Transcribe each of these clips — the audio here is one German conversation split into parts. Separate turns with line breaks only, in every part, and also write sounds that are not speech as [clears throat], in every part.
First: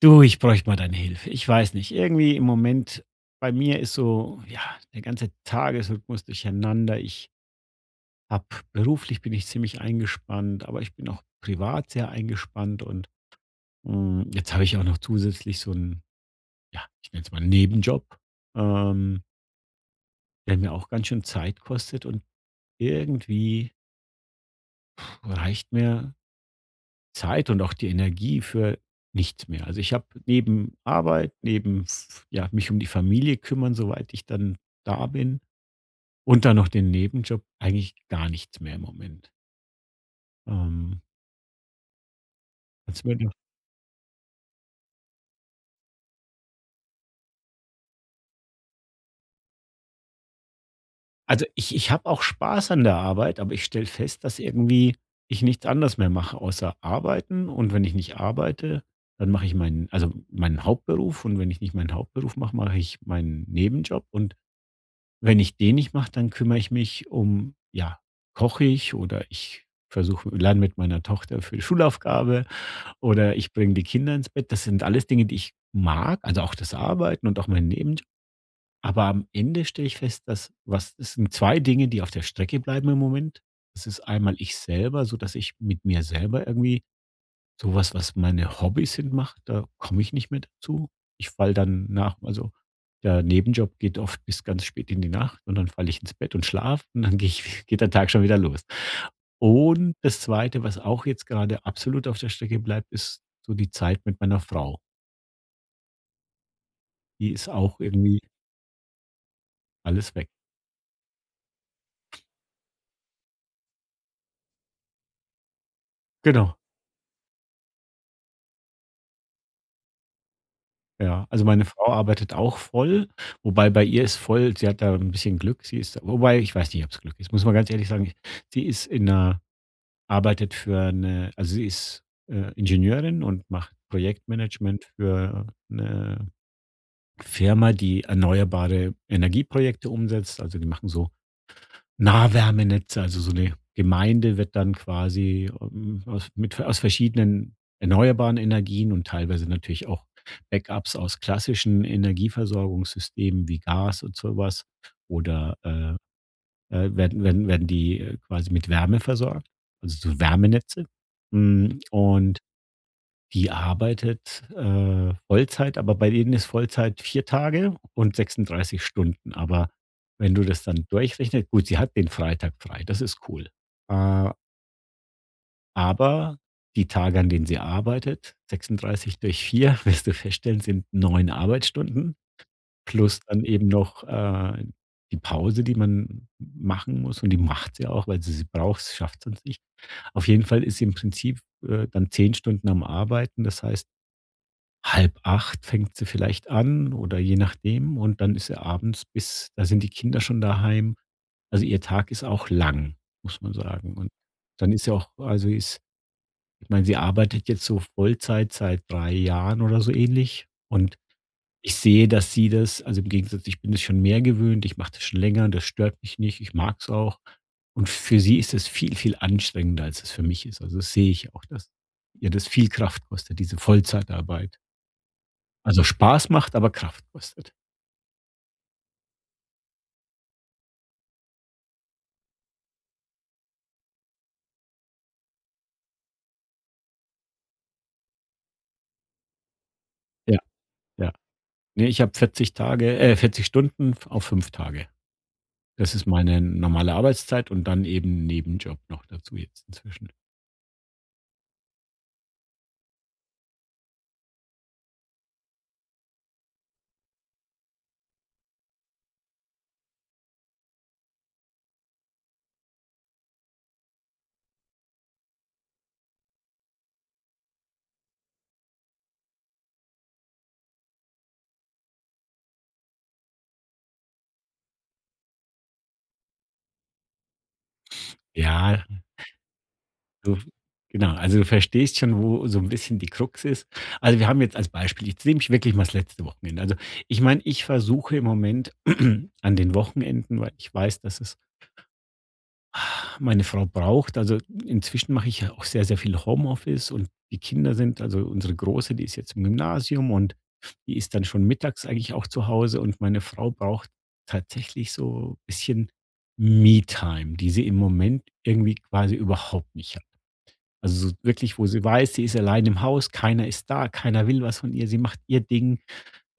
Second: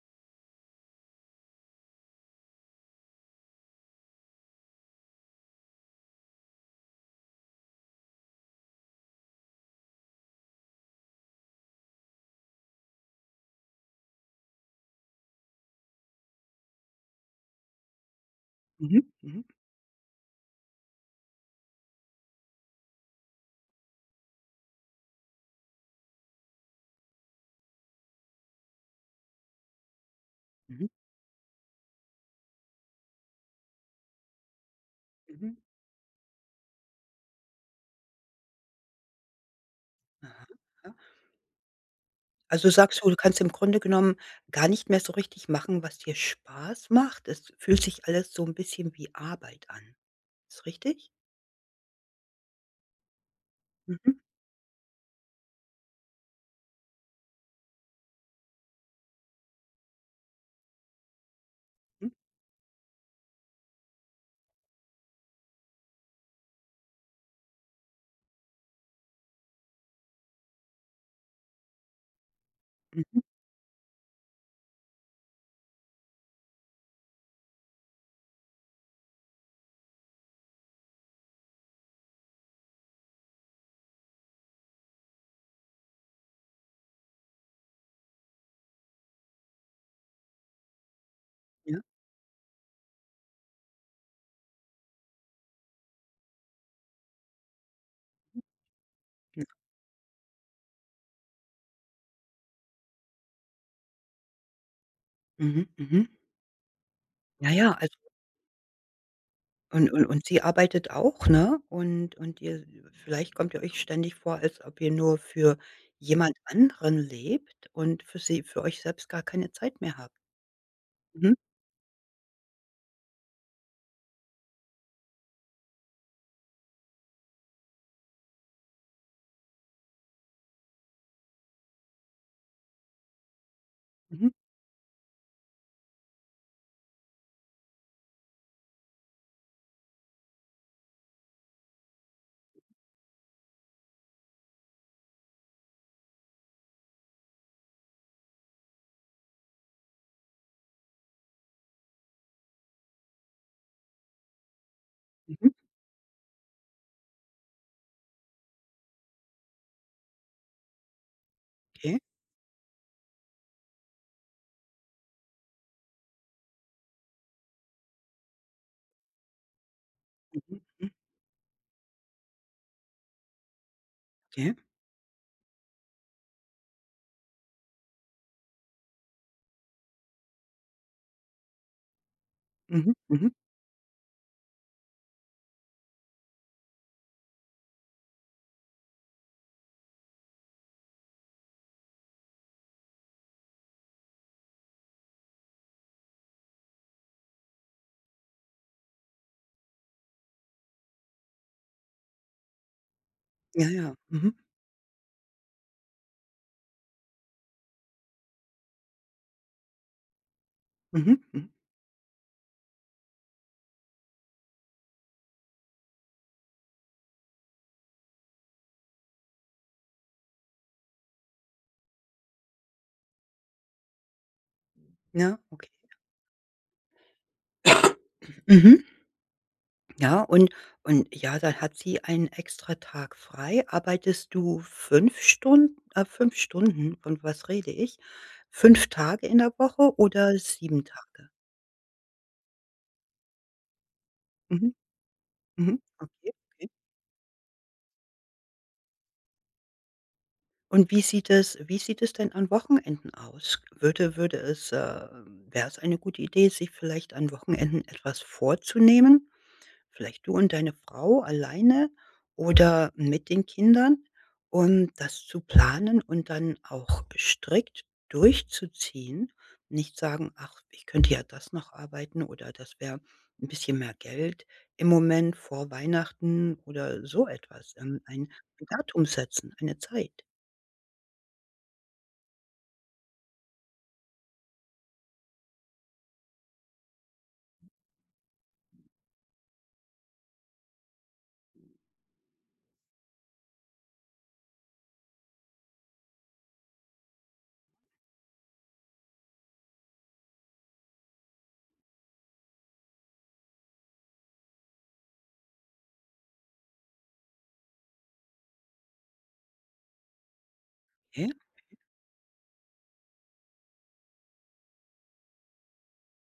Du, ich bräuchte mal deine Hilfe. Ich weiß nicht. Irgendwie im Moment bei mir ist so, ja, der ganze Tagesrhythmus durcheinander. Ich habe Beruflich bin ich ziemlich eingespannt, aber ich bin auch privat sehr eingespannt und jetzt habe ich auch noch zusätzlich so einen, ja, ich nenne es mal Nebenjob,
Mhm,
ähm,
mhm,
der mir auch ganz schön Zeit kostet und irgendwie reicht mir Zeit und auch die Energie für nichts mehr. Also, ich habe neben
mhm,
Arbeit, neben f ja, mich um die Familie kümmern, soweit ich dann da bin,
mhm.
und dann noch den Nebenjob, eigentlich gar nichts mehr im Moment.
Aha, aha.
Ähm,
Also sagst
kannst du
du, du
mir da
kannst im Grunde genommen gar nicht mehr so richtig machen, was dir Spaß macht. Es fühlt sich alles so ein bisschen wie Arbeit an. Ist richtig?
Also, ich habe auch Spaß an der Arbeit, aber ich stelle
Mhm,
fest, dass irgendwie ich nichts anderes mehr mache außer arbeiten. Und wenn ich nicht arbeite, dann mache ich meinen, also meinen Hauptberuf, und wenn ich nicht meinen
mhm,
Hauptberuf mache, mache ich meinen Nebenjob. Und wenn ich den nicht mache, dann kümmere ich mich um, ja, koche ich oder ich versuche lerne mit meiner Tochter für die Schulaufgabe
mhm,
oder ich bringe die Kinder ins Bett. Das sind alles Dinge, die ich mag, also auch das Arbeiten und auch mein Nebenjob. Aber am Ende stelle ich fest, dass was es sind 2 Dinge, die auf der Strecke bleiben im Moment. Das ist einmal ich selber, so dass ich mit mir selber irgendwie sowas, was meine Hobbys sind, macht, da komme ich nicht mehr dazu. Ich falle
ja,
dann nach also, Der Nebenjob geht oft bis ganz spät in die Nacht, und dann falle ich ins Bett und schlafe, und dann gehe ich [laughs] geht der Tag schon wieder los.
ja.
Und das Zweite, was auch jetzt gerade absolut auf der Strecke bleibt, ist so die Zeit mit meiner Frau.
Mhm, mhm.
Die ist
Ja, ja,
auch
also
irgendwie
und und
alles
und
weg.
sie arbeitet auch, ne? Und ihr vielleicht kommt ihr euch ständig vor, als ob ihr nur für jemand
Genau,
anderen lebt und für sie für euch selbst gar keine Zeit mehr habt.
ja.
Mhm,
Also, meine Frau arbeitet auch voll, wobei bei ihr ist voll, sie hat da ein bisschen Glück. Sie ist Wobei, ich weiß nicht, ob es Glück ist, muss man ganz ehrlich sagen. Sie ist in einer arbeitet für eine, also sie ist, Ingenieurin und macht
mhm,
Projektmanagement für eine Firma, die erneuerbare Energieprojekte umsetzt. Also, die machen so Nahwärmenetze, also so eine Gemeinde wird dann quasi, aus verschiedenen erneuerbaren Energien und teilweise natürlich auch Backups aus klassischen Energieversorgungssystemen wie Gas und sowas,
mhm,
oder, werden die, quasi mit Wärme versorgt, also so Wärmenetze.
okay.
Und die arbeitet, Vollzeit, aber bei denen ist Vollzeit 4 Tage und 36 Stunden. Aber wenn du
Mhm,
das dann
mhm,
durchrechnet, gut, sie hat den Freitag frei, das ist cool. Äh,
okay.
aber die Tage, an denen sie arbeitet, 36 durch 4 [laughs] wirst du feststellen, sind 9 Arbeitsstunden.
Mhm,
Plus
mhm.
dann eben noch, die Pause, die man machen muss, und die macht sie auch, weil sie sie braucht, sie schafft sonst nicht. Auf jeden Fall ist sie im Prinzip, dann 10 Stunden am Arbeiten. Das heißt, halb acht fängt sie vielleicht an, oder je nachdem, und dann ist sie abends, bis da sind die Kinder schon daheim. Also, ihr Tag ist auch lang, muss man
Ja, ja.
sagen. Und
Mhm.
dann ist ja auch also, ist ich meine, sie arbeitet jetzt so Vollzeit seit 3 Jahren oder so ähnlich, und
Mhm. Mhm.
ich sehe, dass sie das, also, im Gegensatz, ich bin es schon mehr gewöhnt, ich mache das schon länger, das stört mich nicht, ich mag es auch. Und für sie ist es viel, viel anstrengender, als es für mich ist. Also, das sehe ich auch, dass ihr das viel Kraft kostet, diese Vollzeitarbeit.
Ja, okay.
Also, Spaß macht, aber Kraft kostet.
Mhm. Ja, und ja, dann hat sie einen extra Tag frei. Arbeitest du 5 Stunden, 5 Stunden, von was rede ich? 5 Tage in der Woche oder
Ja,
7
ja.
Tage?
Ne, ich habe 40 Tage äh, 40 Stunden auf fünf
Mhm.
Tage.
Mhm.
Das ist
Okay,
meine
okay.
normale Arbeitszeit, und dann eben Nebenjob noch dazu, jetzt inzwischen.
Und wie sieht es denn an Wochenenden aus? Würde es, wäre es eine gute Idee, sich vielleicht an Wochenenden etwas vorzunehmen? Vielleicht du und deine Frau alleine oder mit den Kindern und das zu planen und dann auch strikt durchzuziehen. Nicht sagen: „Ach, ich könnte ja das noch arbeiten oder das wäre ein bisschen mehr Geld im Moment vor Weihnachten“ oder so etwas. Ein
Ja.
Datum setzen, eine Zeit.
Du Genau, also du verstehst schon, wo so ein bisschen die Krux ist. Also, wir haben jetzt als Beispiel, jetzt nehme ich wirklich mal das letzte Wochenende. Also, ich meine, ich versuche im Moment [clears throat] an den Wochenenden, weil ich weiß, dass es, meine Frau braucht, inzwischen mache ich ja auch sehr, sehr viel Homeoffice, und die Kinder sind, unsere Große, die ist jetzt im Gymnasium, und die ist dann schon mittags eigentlich auch zu Hause, und meine Frau braucht tatsächlich so ein bisschen Me-Time, die sie im Moment irgendwie quasi überhaupt nicht, also, so
Ja,
wirklich, wo sie weiß, sie ist allein im Haus, keiner ist da, keiner will was von ihr, sie macht ihr Ding.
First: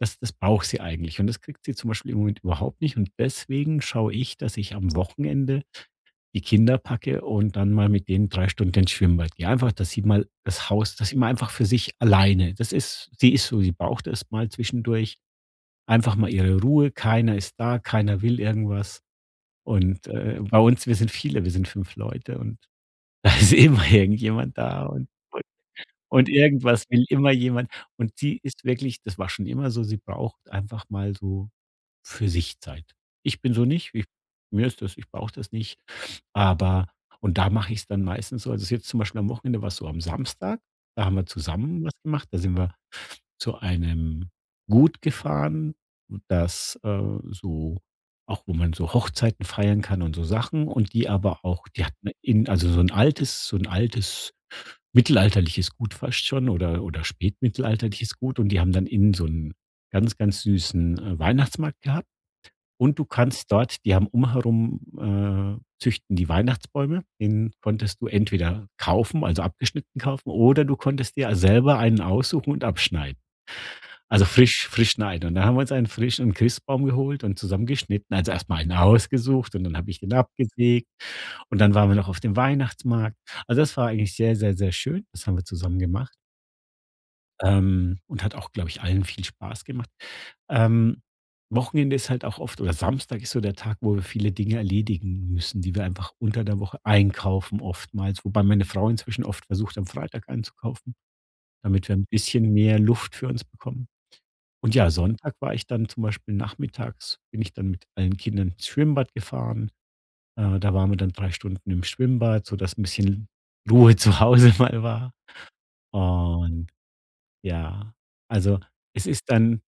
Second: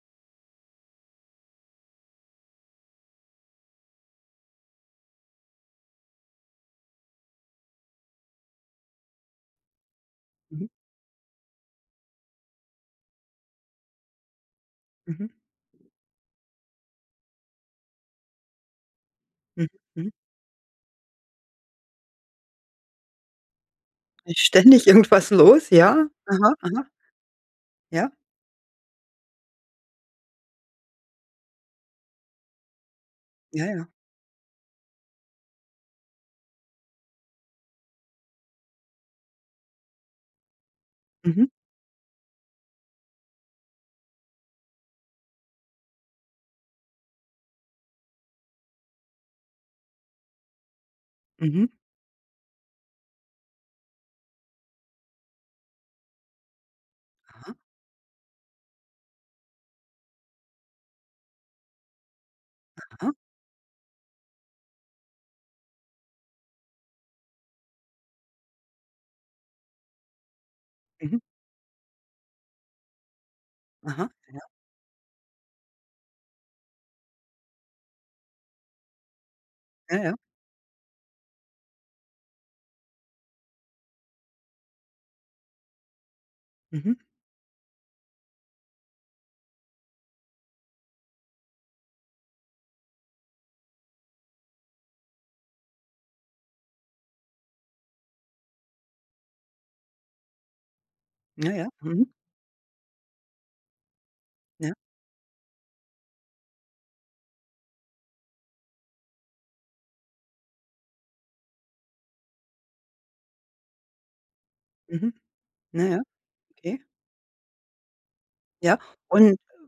Das braucht sie eigentlich, und das kriegt sie zum Beispiel im Moment überhaupt nicht, und deswegen schaue ich, dass ich am Wochenende die Kinder packe und dann mal mit denen 3 Stunden ins Schwimmbad gehe. Einfach, dass sie mal
mhm,
das Haus, dass sie mal einfach für sich alleine, das ist, sie ist so, sie braucht es mal zwischendurch.
mhm,
Einfach mal ihre Ruhe, keiner ist da, keiner will irgendwas,
mhm,
und,
mhm.
bei uns, wir sind viele, wir sind 5 Leute, und [laughs] da ist immer
Ist
irgendjemand da,
ständig [laughs] irgendwas los, ja?
und
Aha, aha,
irgendwas will immer jemand,
ja,
und sie ist wirklich, das war schon immer so, sie braucht einfach mal so für sich Zeit. Ich bin
ja,
so
ja.
nicht, ich, mir ist das, ich brauche das nicht. Aber, und da mache ich es dann meistens so, also, jetzt zum Beispiel am Wochenende war's so, am Samstag, da haben wir
Mhm,
zusammen was gemacht, da sind wir zu einem Gut gefahren, das, so auch, wo man so Hochzeiten feiern kann und so Sachen, und die, aber
mhm,
auch, die hatten in, also, so ein altes, so ein altes, mittelalterliches Gut fast schon, oder
aha,
spätmittelalterliches Gut, und die haben dann innen so einen ganz, ganz süßen, Weihnachtsmarkt gehabt, und du
aha,
kannst dort, die haben umherum, züchten die Weihnachtsbäume. Den konntest du entweder kaufen, also abgeschnitten kaufen, oder du konntest
mhm,
dir selber einen aussuchen und abschneiden.
aha.
Also,
Ja.
frisch schneiden. Und dann haben wir uns einen frischen Christbaum geholt und zusammengeschnitten. Also, erstmal einen ausgesucht, und dann habe
Ja,
ich den
ja.
abgesägt, und dann waren wir noch auf dem Weihnachtsmarkt. Also, das war eigentlich sehr, sehr, sehr schön. Das haben wir zusammen gemacht,
Mhm.
und hat auch, glaube ich, allen viel Spaß gemacht. Ähm, Wochenende ist halt auch oft, oder Samstag ist so der Tag, wo wir viele Dinge erledigen müssen, die wir einfach unter der Woche einkaufen oftmals, wobei meine Frau inzwischen oft versucht, am Freitag einzukaufen,
Ja, ja.
damit wir
Mhm.
ein bisschen mehr Luft für uns bekommen.
Ja.
Und ja, Sonntag war ich dann zum Beispiel nachmittags, bin ich dann mit allen Kindern ins Schwimmbad gefahren. Da waren wir dann 3 Stunden im Schwimmbad, sodass ein bisschen Ruhe zu Hause [laughs] mal war.
Mhm. Na ja,
Und
okay.
ja, also,
Ja,
es ist
und
dann,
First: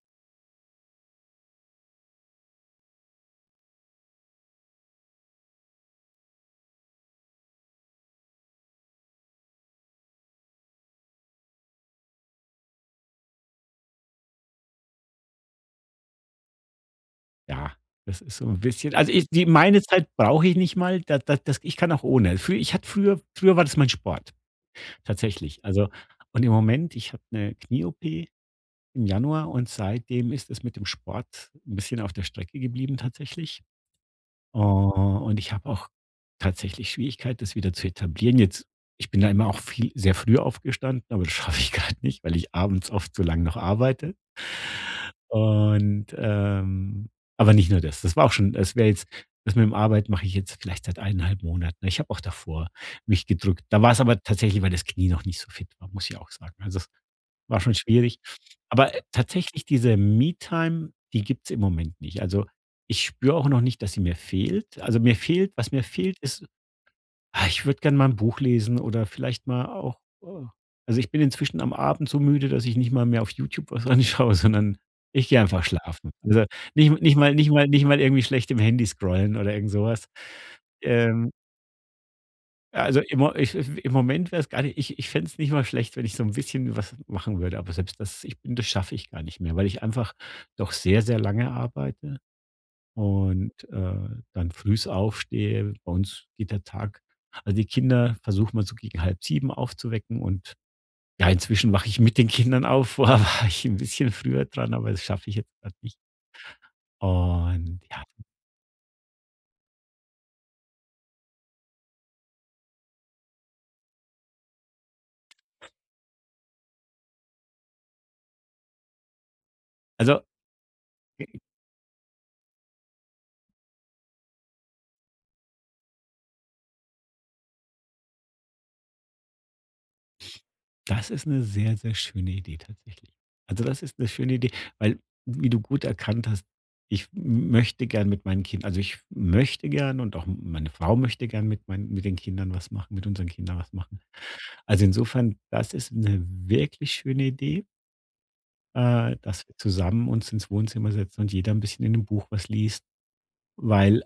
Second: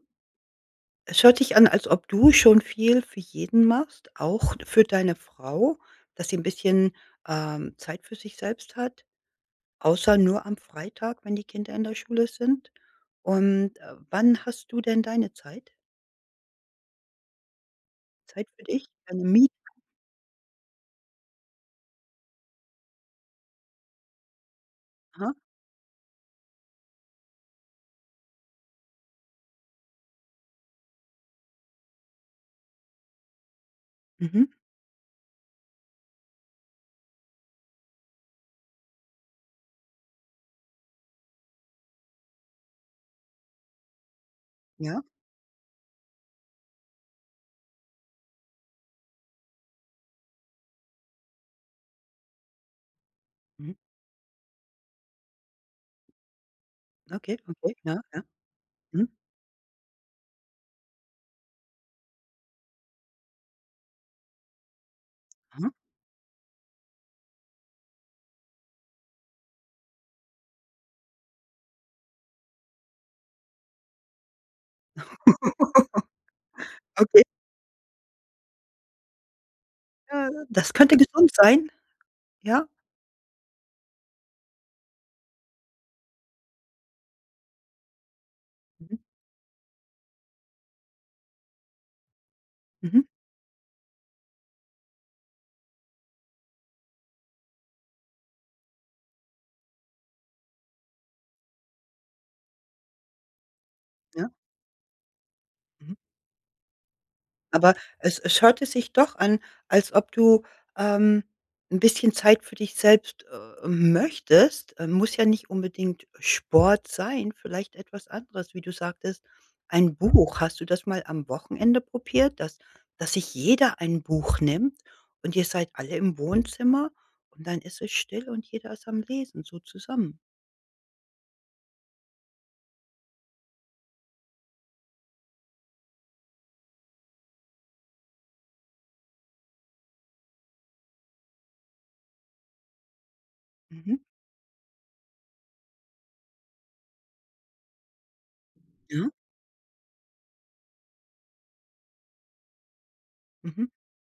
es hört sich an, als ob du schon viel für jeden machst, auch für deine Frau, dass sie ein bisschen, Zeit für sich selbst hat, außer nur am Freitag, wenn die Kinder in der Schule sind. Und, wann hast du denn deine Zeit?
ja, das ist
Zeit
so ein
für dich?
bisschen, also,
Deine
ich, die
Miete?
meine Zeit brauche ich nicht mal, das, da, das, ich kann auch ohne. Frü Ich hatte früher war das mein Sport,
Aha.
tatsächlich. Also, und im Moment, ich habe eine Knie-OP im Januar, und seitdem ist es mit dem Sport ein bisschen auf der Strecke geblieben, tatsächlich.
Mhm.
Oh, und ich habe auch tatsächlich Schwierigkeit, das wieder zu etablieren. Jetzt, ich bin da immer auch viel sehr früh aufgestanden, aber das schaffe ich [laughs] gerade nicht, weil ich abends oft so lange noch arbeite.
Ja.
Und, aber nicht nur das. Das war auch schon, das wäre jetzt, das mit dem Arbeit mache ich jetzt vielleicht seit eineinhalb Monaten. Ich habe auch davor mich gedrückt.
Mhm.
Da war es aber tatsächlich, weil das Knie noch nicht so fit war, muss ich auch sagen. Also, es
Okay,
war
okay.
schon
Ja,
schwierig.
ja.
Aber,
Mhm.
tatsächlich diese Me-Time, die gibt es im Moment nicht. Also, ich spüre auch noch nicht, dass sie mir fehlt. Also, mir fehlt,
Aha.
was mir fehlt, ist, ah, ich würde gern mal ein Buch lesen, oder vielleicht mal auch, also, ich bin inzwischen am Abend so müde, dass ich nicht mal mehr auf YouTube was [laughs] anschaue, sondern ich gehe einfach
[laughs]
schlafen. Also, nicht nicht
Okay.
mal nicht mal nicht mal irgendwie schlecht im Handy scrollen oder irgend sowas.
Ja, das könnte gesund
Ähm,
sein. Ja.
also, im Mo ich im Moment wär's gar nicht, ich, ich fände es nicht mal schlecht, wenn ich so ein bisschen was machen würde, aber selbst das, ich bin das schaffe
Mhm.
ich gar nicht mehr, weil ich einfach doch sehr, sehr lange arbeite.
Mhm.
Und, dann frühs aufstehe. Bei uns geht der Tag, also, die Kinder versucht man so gegen halb sieben aufzuwecken, und ja, inzwischen wache ich mit den Kindern auf. [laughs] Vorher war ich ein bisschen
Ja.
früher dran, aber das schaffe ich jetzt grad
Mhm.
nicht.
Aber
Und ja,
es hörte sich doch an, als ob du, ähm, 'n bisschen Zeit für dich selbst, möchtest. Muss ja nicht unbedingt Sport sein, vielleicht etwas anderes, wie du sagtest, ein
also,
Buch. Hast du das mal am Wochenende probiert, dass sich jeder ein Buch nimmt und ihr seid alle im Wohnzimmer und dann ist es still und jeder ist am Lesen, so zusammen?
das ist eine sehr, sehr schöne Idee tatsächlich. Also, das ist eine schöne Idee, weil, wie du gut erkannt hast, ich möchte gern mit meinen Kindern, also, ich möchte gern, und auch meine Frau möchte gern mit meinen, mit den Kindern was machen, mit unseren Kindern was
Mhm.
machen. Also, insofern, das ist eine wirklich schöne Idee,
Ja.
dass wir zusammen uns ins Wohnzimmer setzen und jeder ein bisschen in 'nem Buch was liest,
Mhm.
weil,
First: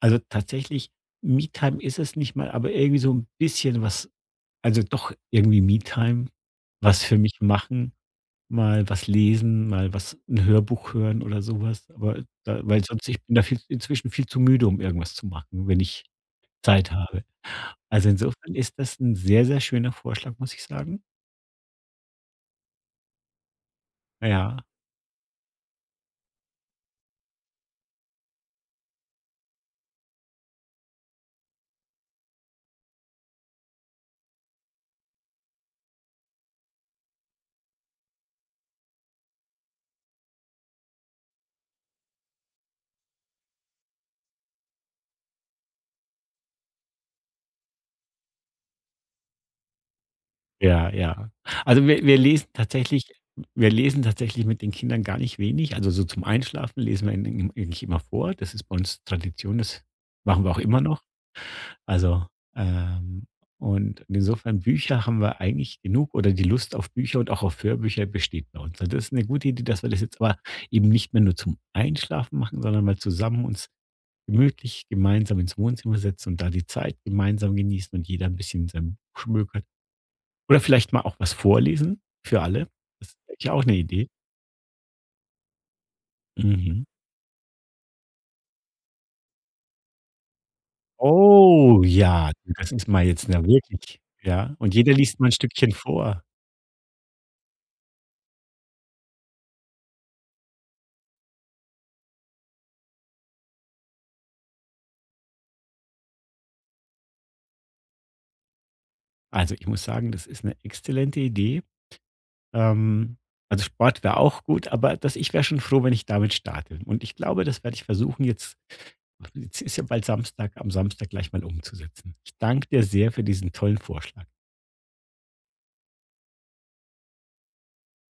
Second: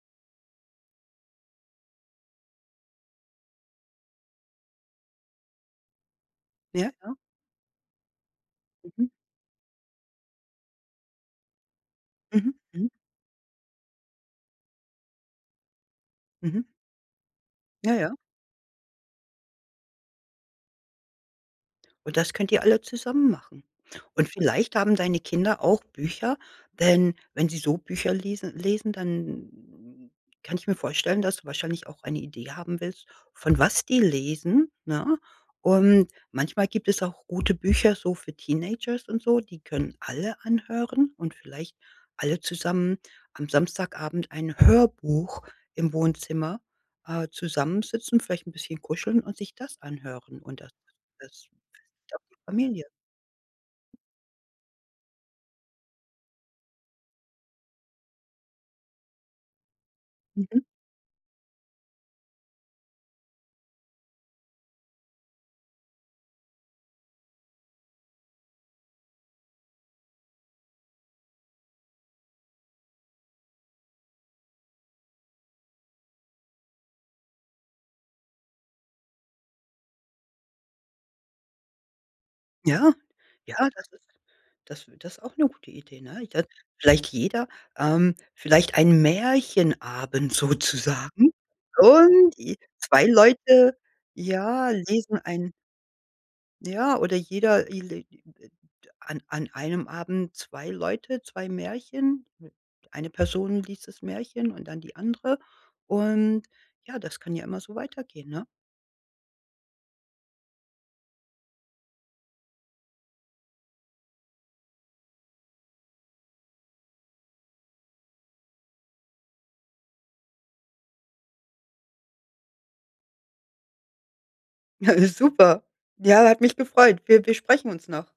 also, tatsächlich, Me-Time ist es nicht mal, aber irgendwie so ein bisschen was, also, doch irgendwie Me-Time,
Ja,
was
ja.
für mich machen, mal
Mhm.
was lesen, mal was, ein Hörbuch hören oder sowas. Aber
Mhm.
da, weil
Mhm.
sonst, ich bin da viel, inzwischen viel zu müde, um irgendwas zu machen, wenn ich
Mhm.
Zeit habe.
Ja,
Also,
ja.
insofern ist das ein sehr, sehr schöner Vorschlag, muss ich sagen.
Und das könnt ihr alle zusammen machen. Und
Ja.
vielleicht haben deine Kinder auch Bücher, denn wenn sie so Bücher lesen, dann kann ich mir vorstellen, dass du wahrscheinlich auch eine Idee haben willst, von was die lesen, ne? Und manchmal gibt es auch gute Bücher so für Teenagers und so, die können alle anhören und vielleicht alle zusammen am Samstagabend ein Hörbuch im Wohnzimmer, zusammensitzen, vielleicht ein bisschen kuscheln und sich das anhören und das
Ja, ja.
das
Also, wir
auch die
lesen
Familie.
tatsächlich, wir lesen tatsächlich mit den Kindern gar nicht wenig. Also, so zum Einschlafen lesen wir ihnen eigentlich immer vor. Das ist bei uns Tradition, das machen wir auch
Mhm.
immer noch. Also, ähm, und insofern Bücher haben wir eigentlich genug, oder die Lust auf Bücher und auch auf Hörbücher besteht bei uns. Also, das ist eine gute Idee, dass wir das jetzt aber eben nicht mehr nur zum Einschlafen machen, sondern mal zusammen uns gemütlich gemeinsam ins Wohnzimmer setzen und da die Zeit gemeinsam genießen, und jeder ein bisschen in seinem Buch schmökert. Oder vielleicht mal auch was vorlesen für alle.
Ja,
Das ist eigentlich
ja,
auch 'ne
das ist
Idee.
das das ist auch eine gute Idee, ne? Da
Mhm.
vielleicht jeder, vielleicht ein Märchenabend sozusagen,
Oh ja,
und j
das ist mal
2
jetzt, na
Leute,
wirklich, ja.
ja,
Und jeder
lesen
liest mal 'n
ein
Stückchen vor.
ja, oder jeder i le an einem Abend 2 Leute, 2 Märchen. Eine Person liest das Märchen und dann die andere, und ja, das kann ja immer so weitergehen, ne?
Also, ich muss sagen, das ist 'ne exzellente Idee. Ähm, also, Sport wäre auch gut, aber das, ich wäre schon froh, wenn ich damit starte. Und ich glaube, das werde ich versuchen jetzt, jetzt ist ja bald Samstag, am Samstag gleich mal umzusetzen. Ich danke dir sehr für diesen tollen Vorschlag.
[laughs] Super. Ja, hat mich gefreut. Wir sprechen uns noch.